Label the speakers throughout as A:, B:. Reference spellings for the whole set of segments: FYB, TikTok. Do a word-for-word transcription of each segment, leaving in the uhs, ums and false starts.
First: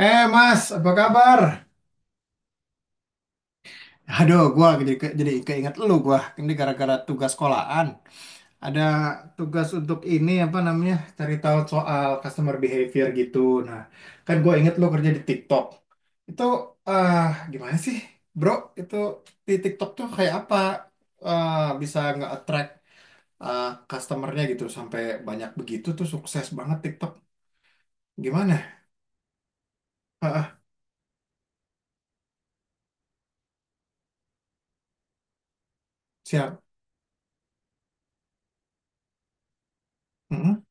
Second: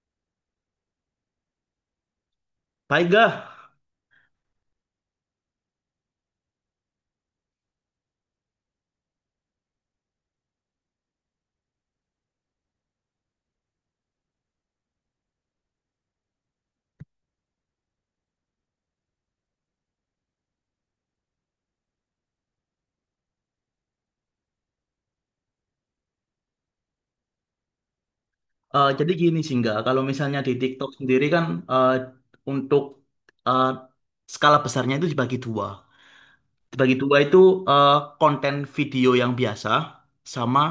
A: Eh Mas, apa kabar?
B: Baiklah,
A: Aduh, gua jadi ke- jadi keinget lu gua. Ini gara-gara tugas sekolahan. Ada tugas untuk ini apa namanya? Cari tahu soal customer behavior gitu. Nah, kan gua inget lu kerja di TikTok. Itu eh gimana sih, Bro? Itu di TikTok tuh kayak apa? Eh bisa nggak attract eh, customer gitu sampai banyak begitu tuh sukses banget TikTok. Gimana?
B: eh jadi gini sih nggak, kalau
A: Ah,
B: misalnya di
A: ah,
B: TikTok sendiri kan eh, untuk eh, skala besarnya itu dibagi dua.
A: siap.
B: Dibagi dua itu eh, konten video yang biasa sama
A: Mm-mm.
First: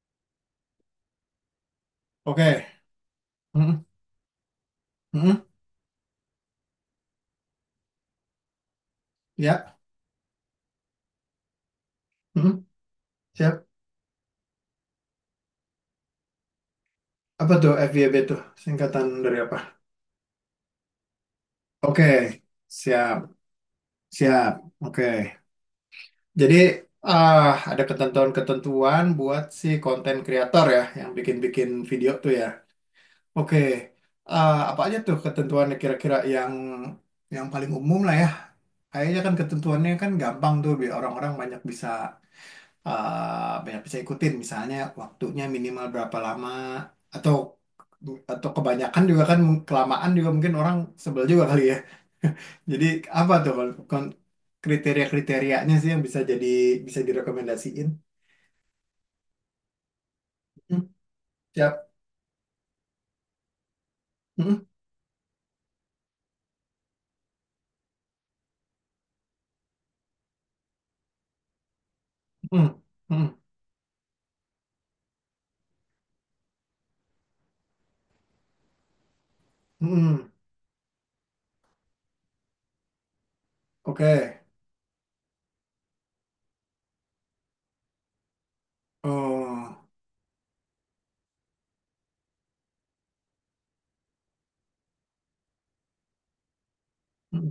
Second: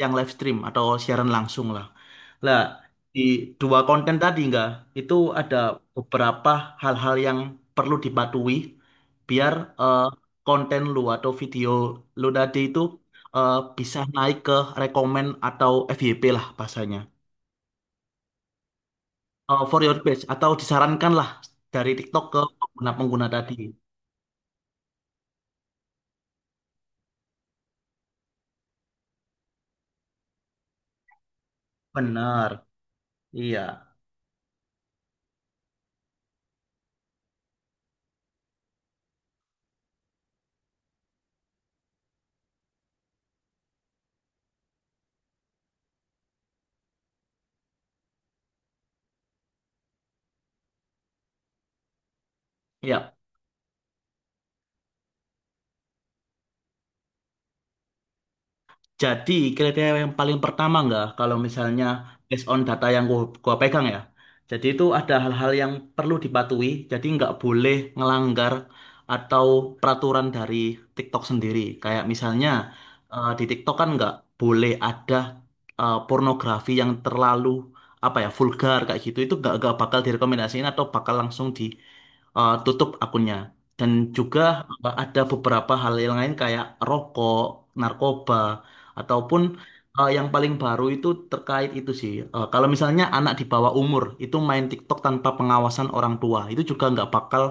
B: yang live stream atau siaran langsung lah. Lah,
A: Oke.
B: di dua
A: Mm-mm.
B: konten tadi nggak, itu
A: Mm-mm.
B: ada beberapa hal-hal yang perlu dipatuhi biar
A: Ya.
B: eh, konten lu atau video lu tadi
A: Mm-mm.
B: itu eh,
A: Siap.
B: bisa naik ke rekomen atau F Y P lah bahasanya.
A: Apa tuh F Y B tuh? Singkatan dari apa?
B: eh, for your page atau disarankanlah dari TikTok
A: Oke,
B: ke pengguna-pengguna
A: siap,
B: tadi.
A: siap. Oke. Jadi ah ada ketentuan-ketentuan buat si konten kreator ya yang bikin-bikin video tuh ya.
B: Benar.
A: Oke.
B: Iya.
A: Ah, apa aja tuh ketentuannya kira-kira yang yang paling umum lah ya? Kayaknya kan ketentuannya kan gampang tuh biar orang-orang banyak bisa eh banyak bisa ikutin, misalnya waktunya minimal berapa lama, atau atau kebanyakan juga kan mung- kelamaan juga mungkin orang sebel juga kali ya. Jadi
B: Iya.
A: apa tuh kon- kon- kriteria-kriterianya sih yang bisa jadi bisa direkomendasiin?
B: Jadi kriteria yang paling pertama
A: Hmm,
B: nggak kalau
A: siap.
B: misalnya based on data yang gua, gua pegang ya.
A: Hmm,
B: Jadi itu ada hal-hal yang perlu dipatuhi. Jadi nggak boleh ngelanggar atau peraturan dari TikTok sendiri. Kayak misalnya
A: hmm, hmm,
B: eh, di TikTok kan nggak boleh ada eh, pornografi yang terlalu apa ya vulgar kayak gitu. Itu nggak nggak bakal
A: hmm.
B: direkomendasiin atau bakal langsung ditutup akunnya. Dan
A: Oke.
B: juga eh, ada beberapa hal yang lain kayak rokok, narkoba. Ataupun
A: Oh.
B: eh, yang paling baru itu terkait itu sih. Eh, kalau misalnya anak di bawah umur itu main TikTok tanpa pengawasan orang tua, itu juga nggak bakal
A: Hmm.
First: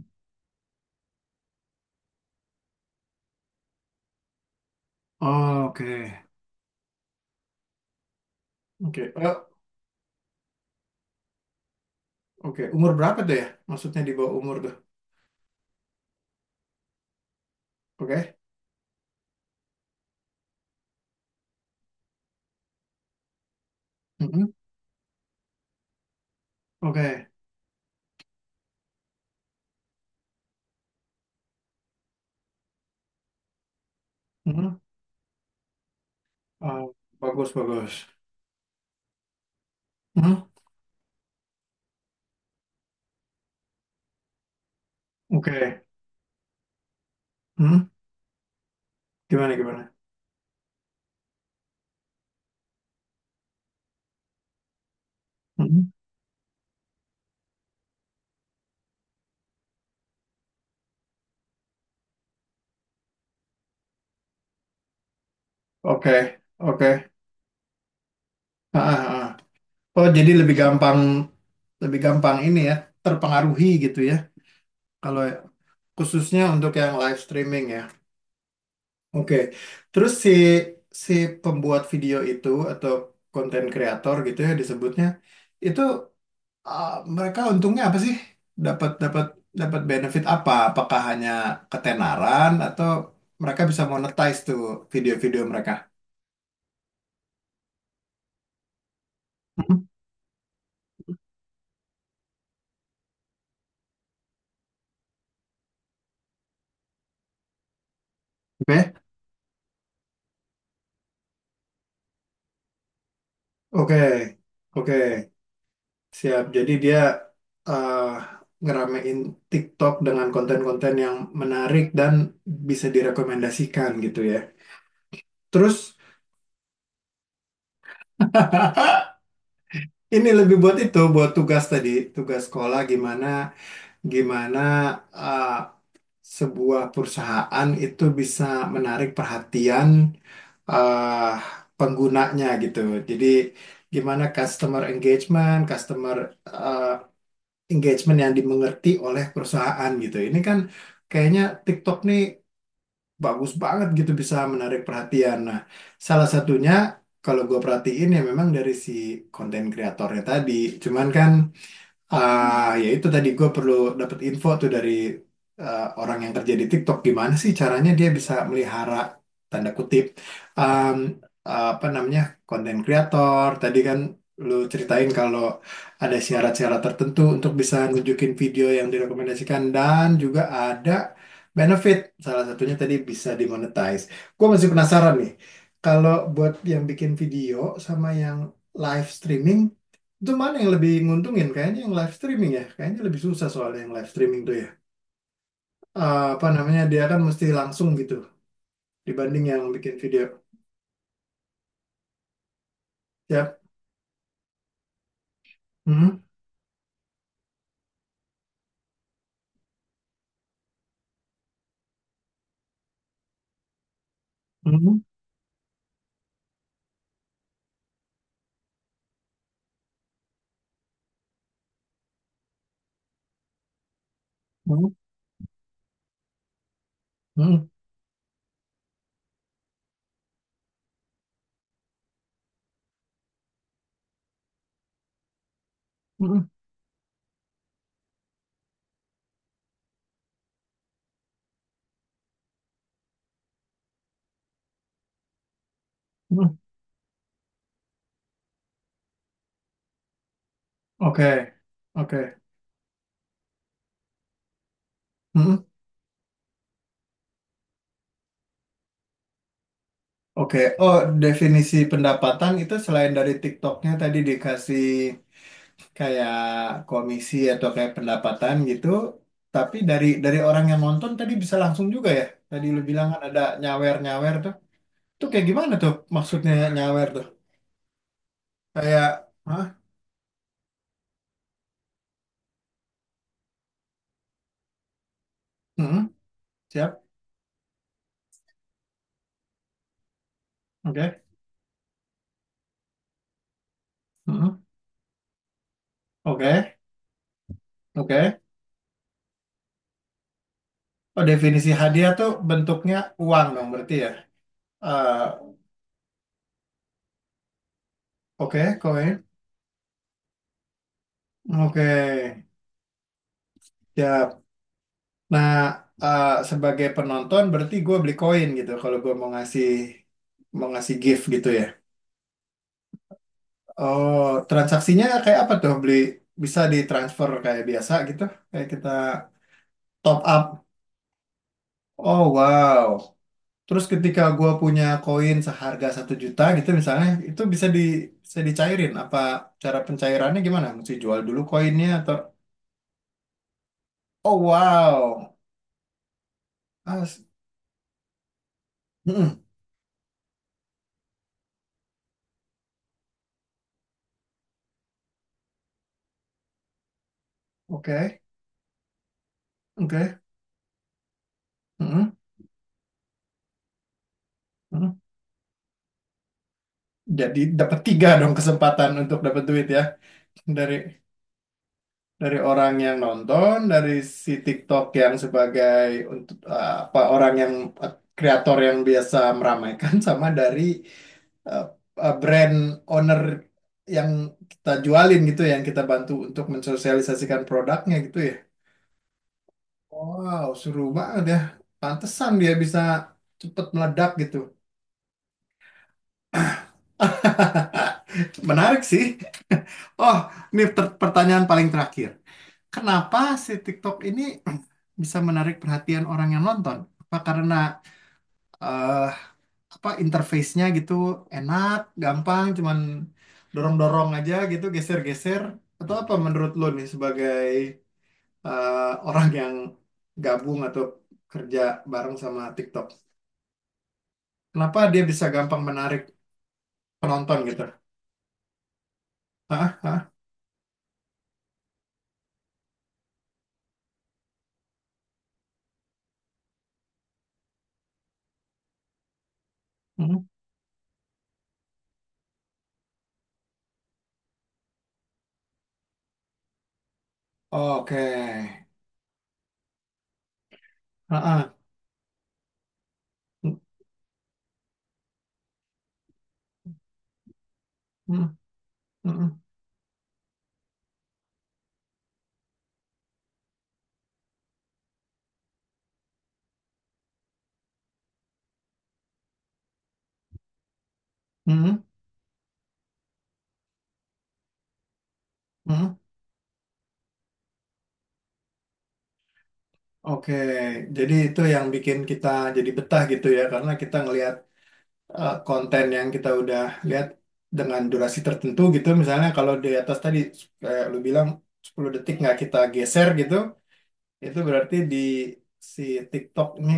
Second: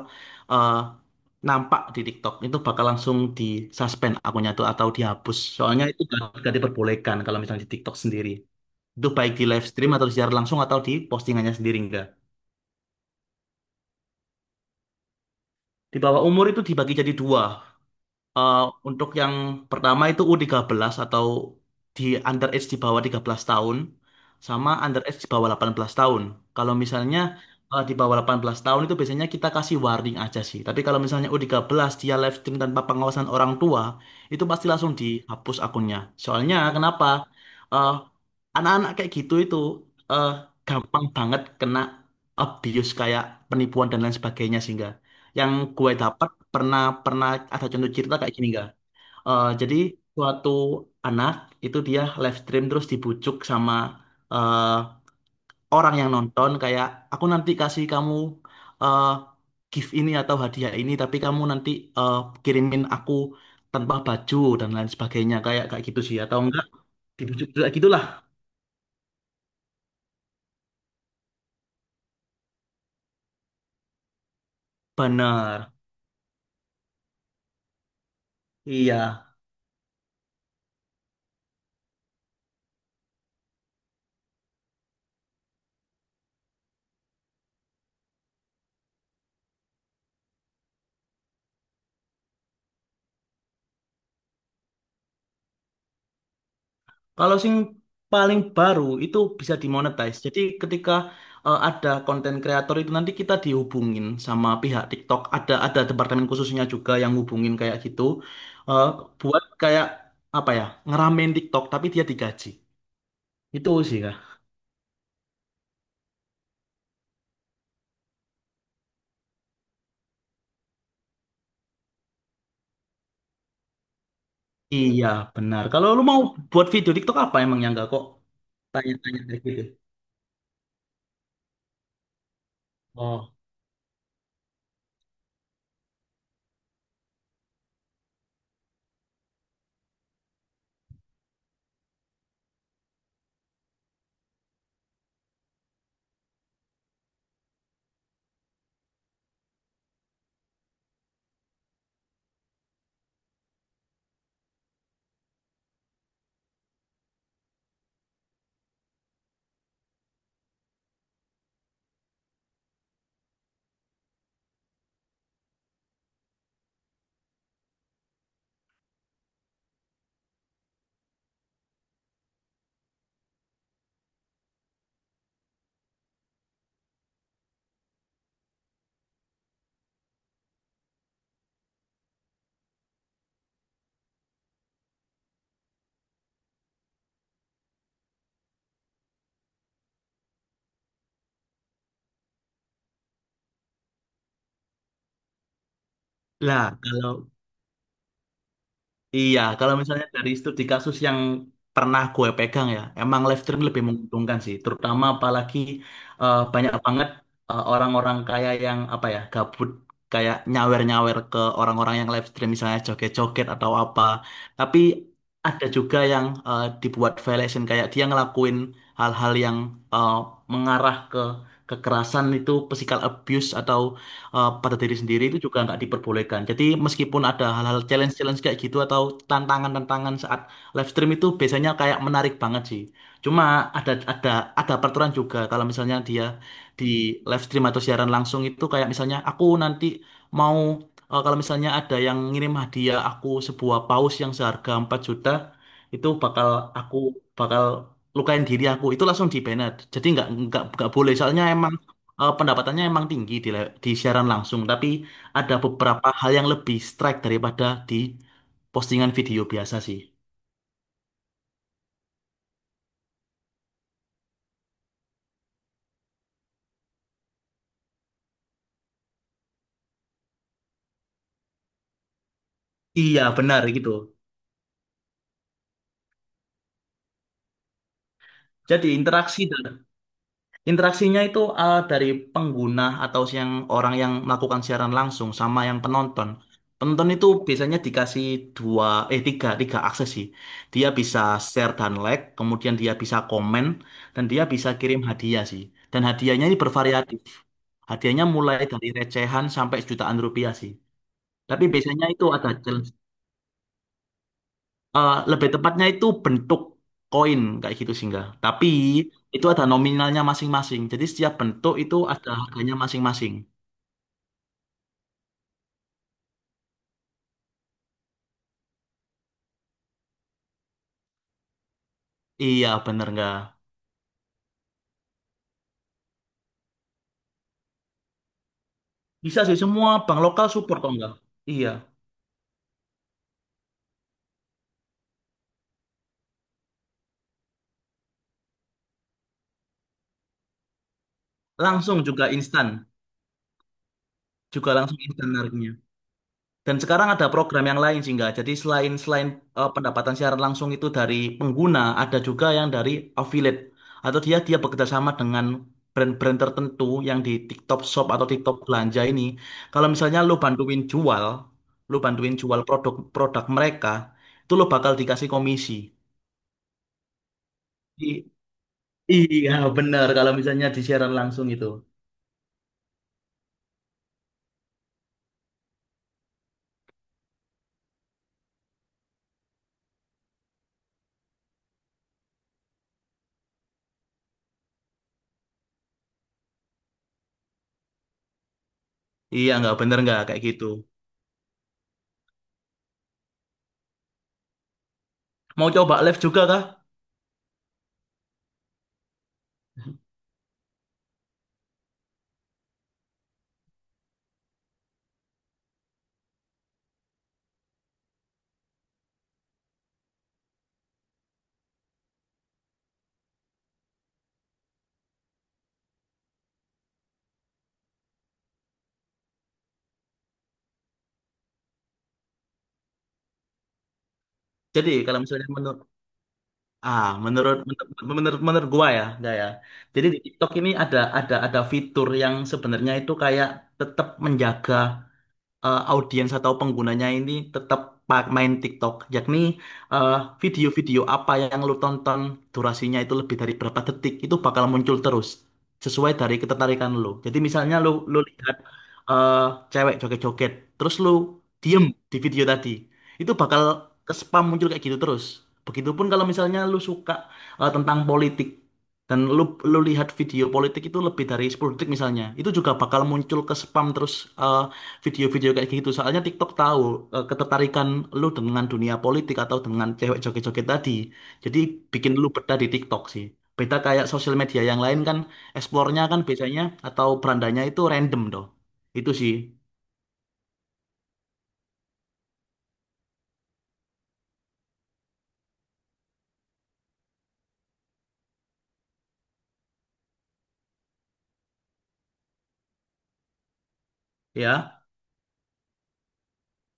B: eh, nampak di TikTok. Itu bakal langsung di suspend akunnya tuh atau dihapus.
A: Oh,
B: Soalnya itu nggak
A: oke.
B: nggak diperbolehkan kalau misalnya di TikTok sendiri. Itu
A: Oke.
B: baik di
A: Oh,
B: live stream atau secara langsung atau di postingannya sendiri enggak.
A: oke. Umur berapa tuh ya? Maksudnya di bawah umur tuh.
B: Di bawah umur itu dibagi jadi dua.
A: Oke.
B: Eh, untuk yang pertama itu U tiga belas atau di under age di bawah tiga belas tahun
A: Hmm, hmm,
B: sama under age di bawah delapan belas tahun. Kalau misalnya
A: oke.
B: eh, di bawah delapan belas tahun itu biasanya kita kasih warning aja sih. Tapi kalau misalnya U tiga belas dia live stream tanpa pengawasan orang tua, itu pasti
A: Hmm.
B: langsung dihapus akunnya. Soalnya
A: Oh,
B: kenapa?
A: bagus,
B: Eh,
A: bagus.
B: Anak-anak kayak gitu itu eh,
A: Hmm,
B: gampang banget kena abuse kayak penipuan dan lain sebagainya sehingga yang
A: oke.
B: gue dapat pernah pernah ada
A: Hmm?
B: contoh cerita kayak gini gak? Eh,
A: Gimana,
B: jadi
A: gimana?
B: suatu anak itu dia live stream terus dibujuk sama eh,
A: Hmm?
B: orang yang nonton kayak aku nanti kasih kamu eh, gift ini atau hadiah ini tapi kamu nanti eh, kirimin aku tanpa baju dan lain sebagainya kayak kayak gitu sih atau
A: Oke,
B: enggak
A: oke.
B: dibujuk kayak gitulah.
A: Ah, ah, ah. Oh, jadi lebih gampang, lebih gampang ini ya, terpengaruhi gitu ya. Kalau
B: Bener.
A: khususnya untuk yang live streaming ya.
B: Iya.
A: Oke. Terus si si pembuat video itu atau konten kreator gitu ya disebutnya, itu ah, mereka untungnya apa sih? Dapat dapat dapat benefit apa? Apakah hanya ketenaran atau mereka bisa monetize tuh video-video mereka?
B: Kalau sing paling baru itu bisa
A: Hmm?
B: dimonetize. Jadi ketika eh, ada konten kreator itu nanti kita dihubungin sama pihak TikTok. Ada ada departemen khususnya juga yang hubungin kayak gitu eh,
A: Oke.
B: buat kayak apa ya ngeramein TikTok tapi dia digaji. Itu sih, Kak.
A: Oke, oke, siap. Jadi dia eh, ngeramein TikTok dengan konten-konten yang menarik dan bisa direkomendasikan gitu ya.
B: Iya, benar. Kalau
A: Terus
B: lu mau buat video TikTok apa emang yang enggak kok tanya-tanya kayak gitu.
A: ini lebih buat itu, buat tugas tadi, tugas sekolah gimana,
B: Oh.
A: gimana eh, sebuah perusahaan itu bisa menarik perhatian eh, penggunanya gitu. Jadi gimana customer engagement, customer eh, engagement yang dimengerti oleh perusahaan gitu. Ini kan kayaknya TikTok nih bagus banget gitu bisa menarik perhatian. Nah, salah satunya kalau gue perhatiin ya memang dari si konten kreatornya tadi. Cuman kan ah, ya itu tadi gue perlu dapat info tuh dari eh, orang yang kerja di TikTok gimana sih caranya dia bisa melihara, tanda kutip, em, apa namanya, konten kreator. Tadi kan lu ceritain kalau ada syarat-syarat tertentu untuk bisa nunjukin video yang direkomendasikan dan juga ada benefit. Salah satunya tadi bisa dimonetize. Gue masih penasaran nih. Kalau buat yang bikin video sama yang live streaming, itu mana yang lebih nguntungin? Kayaknya yang live streaming ya. Kayaknya lebih susah soalnya yang live streaming tuh ya. Eh, apa
B: Lah
A: namanya? Dia
B: kalau
A: kan mesti langsung gitu
B: Iya,
A: dibanding yang
B: kalau
A: bikin
B: misalnya
A: video.
B: dari studi kasus yang pernah gue pegang ya, emang live
A: Ya.
B: stream lebih menguntungkan sih, terutama apalagi
A: Hmm,
B: eh, banyak banget eh, orang-orang kaya yang apa ya, gabut kayak nyawer-nyawer ke orang-orang yang live stream misalnya joget-joget atau apa. Tapi
A: hmm,
B: ada juga yang eh, dibuat violation kayak dia ngelakuin hal-hal yang eh, mengarah ke kekerasan itu physical abuse atau eh, pada
A: hmm,
B: diri sendiri itu juga nggak diperbolehkan. Jadi meskipun ada
A: hmm,
B: hal-hal challenge-challenge kayak gitu atau tantangan-tantangan saat live stream itu biasanya kayak menarik banget sih. Cuma ada ada ada peraturan juga kalau misalnya dia
A: hmm,
B: di live stream atau siaran langsung itu kayak misalnya aku nanti mau eh, kalau misalnya ada yang ngirim hadiah aku sebuah paus yang seharga empat juta itu bakal
A: hmm.
B: aku bakal lukain diri aku itu langsung di banned. Jadi nggak nggak nggak boleh soalnya
A: Oke,
B: emang eh,
A: oke,
B: pendapatannya emang tinggi di, le- di siaran langsung, tapi ada
A: hmm,
B: beberapa hal yang lebih strike daripada di postingan video biasa sih.
A: oke. Oh, definisi pendapatan itu selain dari TikToknya tadi dikasih kayak komisi atau kayak pendapatan gitu, tapi dari dari orang yang nonton tadi bisa langsung juga ya. Tadi lu bilang kan
B: Iya,
A: ada
B: benar gitu.
A: nyawer-nyawer tuh. Itu kayak gimana tuh maksudnya nyawer tuh?
B: Jadi
A: Kayak,
B: interaksi
A: hah?
B: dan Interaksinya itu eh, dari pengguna atau yang orang yang melakukan siaran langsung sama yang
A: Hmm,
B: penonton.
A: siap,
B: Penonton itu biasanya dikasih dua, eh tiga, tiga akses sih. Dia bisa
A: oke,
B: share dan like, kemudian dia bisa komen, dan dia
A: hmm,
B: bisa kirim hadiah sih. Dan hadiahnya ini
A: oke,
B: bervariatif. Hadiahnya
A: oke.
B: mulai dari recehan sampai jutaan rupiah sih.
A: Oh,
B: Tapi
A: definisi
B: biasanya
A: hadiah
B: itu
A: tuh
B: ada challenge.
A: bentuknya uang dong berarti ya?
B: Eh,
A: Eh,
B: lebih tepatnya itu bentuk koin kayak gitu sih enggak.
A: oke,
B: Tapi
A: koin,
B: itu ada nominalnya masing-masing. Jadi setiap bentuk
A: oke,
B: itu ada harganya masing-masing.
A: siap. Nah, eh, sebagai penonton berarti gue beli koin gitu kalau gue mau ngasih, mau ngasih gift gitu ya.
B: Iya, bener nggak?
A: Oh, transaksinya kayak apa tuh? Beli bisa ditransfer kayak biasa gitu? Kayak kita
B: Bisa sih semua bank
A: top
B: lokal
A: up.
B: support kok enggak? Iya.
A: Oh, wow. Terus ketika gua punya koin seharga satu juta gitu misalnya, itu bisa di bisa dicairin. Apa cara pencairannya gimana? Mesti jual dulu koinnya
B: Langsung
A: atau
B: juga instan.
A: oh
B: Juga langsung instan
A: wow,
B: harganya. Dan sekarang
A: As.
B: ada program yang lain sih nggak. Jadi selain selain
A: Mm-mm.
B: eh, pendapatan siaran langsung itu dari pengguna, ada juga yang dari affiliate atau dia dia bekerja sama dengan brand-brand tertentu yang di TikTok Shop
A: Oke.
B: atau TikTok belanja ini. Kalau misalnya
A: Oke.
B: lu bantuin jual, lu
A: Mm-mm.
B: bantuin jual produk-produk mereka, itu lu bakal
A: Mm-mm.
B: dikasih komisi.
A: Jadi dapat tiga
B: I-
A: dong kesempatan untuk dapat
B: iya,
A: duit ya,
B: bener kalau misalnya
A: dari
B: di siaran langsung itu.
A: dari orang yang nonton, dari si TikTok yang sebagai untuk eh, apa, orang yang eh, kreator yang biasa meramaikan sama dari eh, eh, brand owner yang kita jualin gitu, ya, yang kita bantu untuk mensosialisasikan produknya gitu ya.
B: Iya, nggak bener nggak kayak
A: Wow,
B: gitu.
A: seru banget ya. Pantesan dia bisa cepet meledak gitu.
B: Mau coba live juga kah?
A: Menarik sih. Oh, ini per- pertanyaan paling terakhir. Kenapa si TikTok ini bisa menarik perhatian orang yang nonton? Apa karena eh apa interface-nya gitu enak, gampang, cuman dorong-dorong aja gitu, geser-geser? Atau apa menurut lo nih sebagai eh, orang yang gabung atau kerja bareng sama TikTok? Kenapa
B: Jadi
A: dia
B: kalau
A: bisa
B: misalnya
A: gampang
B: menu
A: menarik
B: Ah,
A: penonton
B: menurut
A: gitu?
B: menurut menurut, menurut gua ya, enggak ya.
A: Hah?
B: Jadi di TikTok ini ada ada ada fitur yang sebenarnya itu kayak tetap menjaga eh, audiens atau penggunanya ini tetap pa- main TikTok, yakni eh,
A: Hmm.
B: video-video apa yang lu tonton durasinya itu lebih dari berapa detik itu bakal muncul terus sesuai dari ketertarikan lu. Jadi misalnya lu
A: Oke.
B: lu lihat eh, cewek joget-joget, terus lu
A: Ah, ah.
B: diem di video tadi, itu bakal ke spam muncul kayak gitu terus. Begitupun kalau misalnya lu suka eh, tentang
A: Hmm,
B: politik
A: hmm,
B: dan
A: hmm,
B: lu lu lihat video politik itu lebih dari sepuluh detik misalnya, itu juga bakal muncul ke spam terus eh, video-video kayak gitu. Soalnya TikTok tahu eh, ketertarikan lu dengan dunia politik atau dengan cewek joget-joget tadi. Jadi
A: hmm,
B: bikin lu betah di TikTok sih. Beda kayak sosial media yang lain kan
A: hmm.
B: explore-nya kan biasanya atau berandanya itu random doh. Itu sih,
A: Oke, jadi itu yang bikin kita jadi betah gitu ya, karena kita ngelihat eh, konten yang kita udah lihat dengan durasi tertentu gitu. Misalnya kalau di atas tadi kayak lu bilang sepuluh detik nggak kita geser gitu, itu berarti
B: ya.
A: di si TikTok ini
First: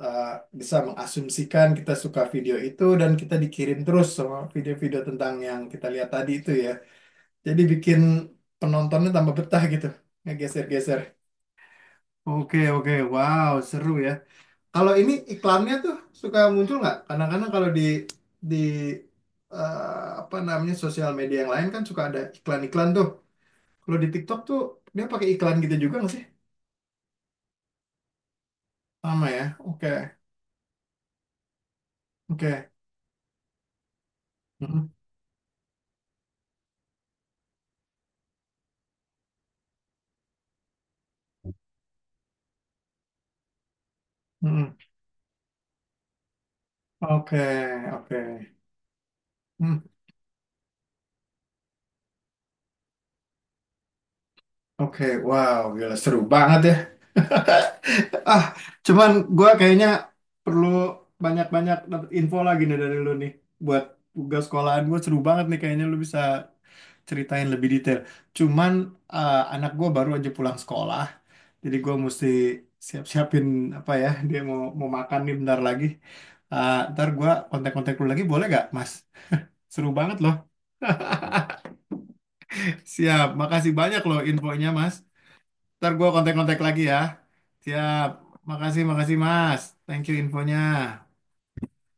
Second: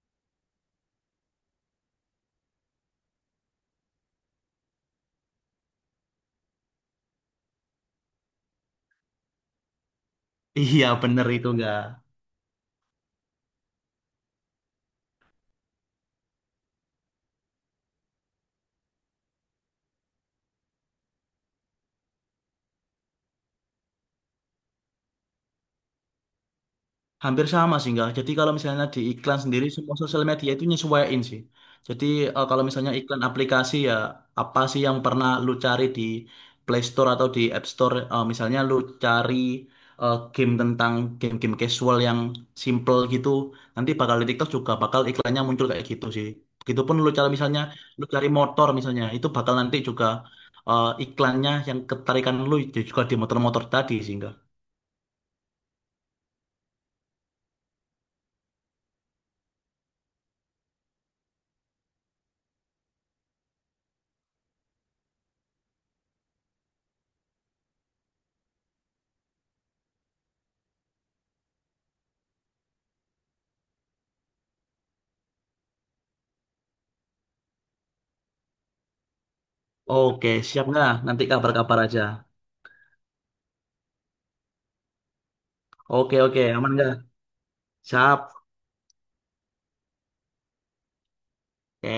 A: eh, bisa mengasumsikan kita suka video itu dan kita dikirim terus sama video-video tentang yang kita lihat tadi itu ya. Jadi bikin penontonnya tambah betah gitu,
B: Iya,
A: ngegeser-geser.
B: bener itu enggak.
A: Oke, oke, wow, seru ya. Kalau ini iklannya tuh suka muncul nggak? Kadang-kadang kalau di di eh, apa namanya, sosial media yang lain kan suka ada iklan-iklan tuh. Kalau di TikTok tuh dia pakai iklan gitu juga nggak sih?
B: Hampir sama sih enggak. Jadi kalau misalnya di
A: Sama
B: iklan
A: ya.
B: sendiri
A: Oke,
B: semua sosial media itu nyesuaiin sih. Jadi eh, kalau
A: oke,
B: misalnya iklan aplikasi ya apa sih
A: mm-mm,
B: yang pernah lu cari di Play Store atau di App Store. Eh, misalnya lu cari eh, game tentang game-game casual yang simple gitu nanti bakal di TikTok
A: mm-mm.
B: juga bakal iklannya muncul kayak gitu sih. Begitupun lu cari
A: Oke,
B: misalnya lu
A: oke.
B: cari motor misalnya itu bakal nanti
A: Hmm.
B: juga eh, iklannya yang ketarikan lu juga di motor-motor tadi sih enggak.
A: Oke, wow, gila seru banget ya. Ah, cuman gua kayaknya perlu banyak-banyak dapet info lagi nih dari lu nih buat tugas sekolahan gue. Seru banget nih kayaknya lu bisa ceritain lebih detail. Cuman eh, anak gue baru aja pulang sekolah, jadi gue mesti siap-siapin, apa ya, dia mau mau makan nih bentar lagi. Eh, ntar gue kontak-kontak lu lagi boleh gak, Mas? Seru banget
B: Oke,
A: loh.
B: siap nggak? Nanti kabar-kabar aja.
A: Siap, makasih banyak loh infonya, Mas. Ntar gue
B: Oke, oke,
A: kontak-kontak
B: aman
A: lagi
B: nggak?
A: ya. Siap.
B: Siap.
A: Makasih, makasih Mas. Thank you infonya.
B: Oke,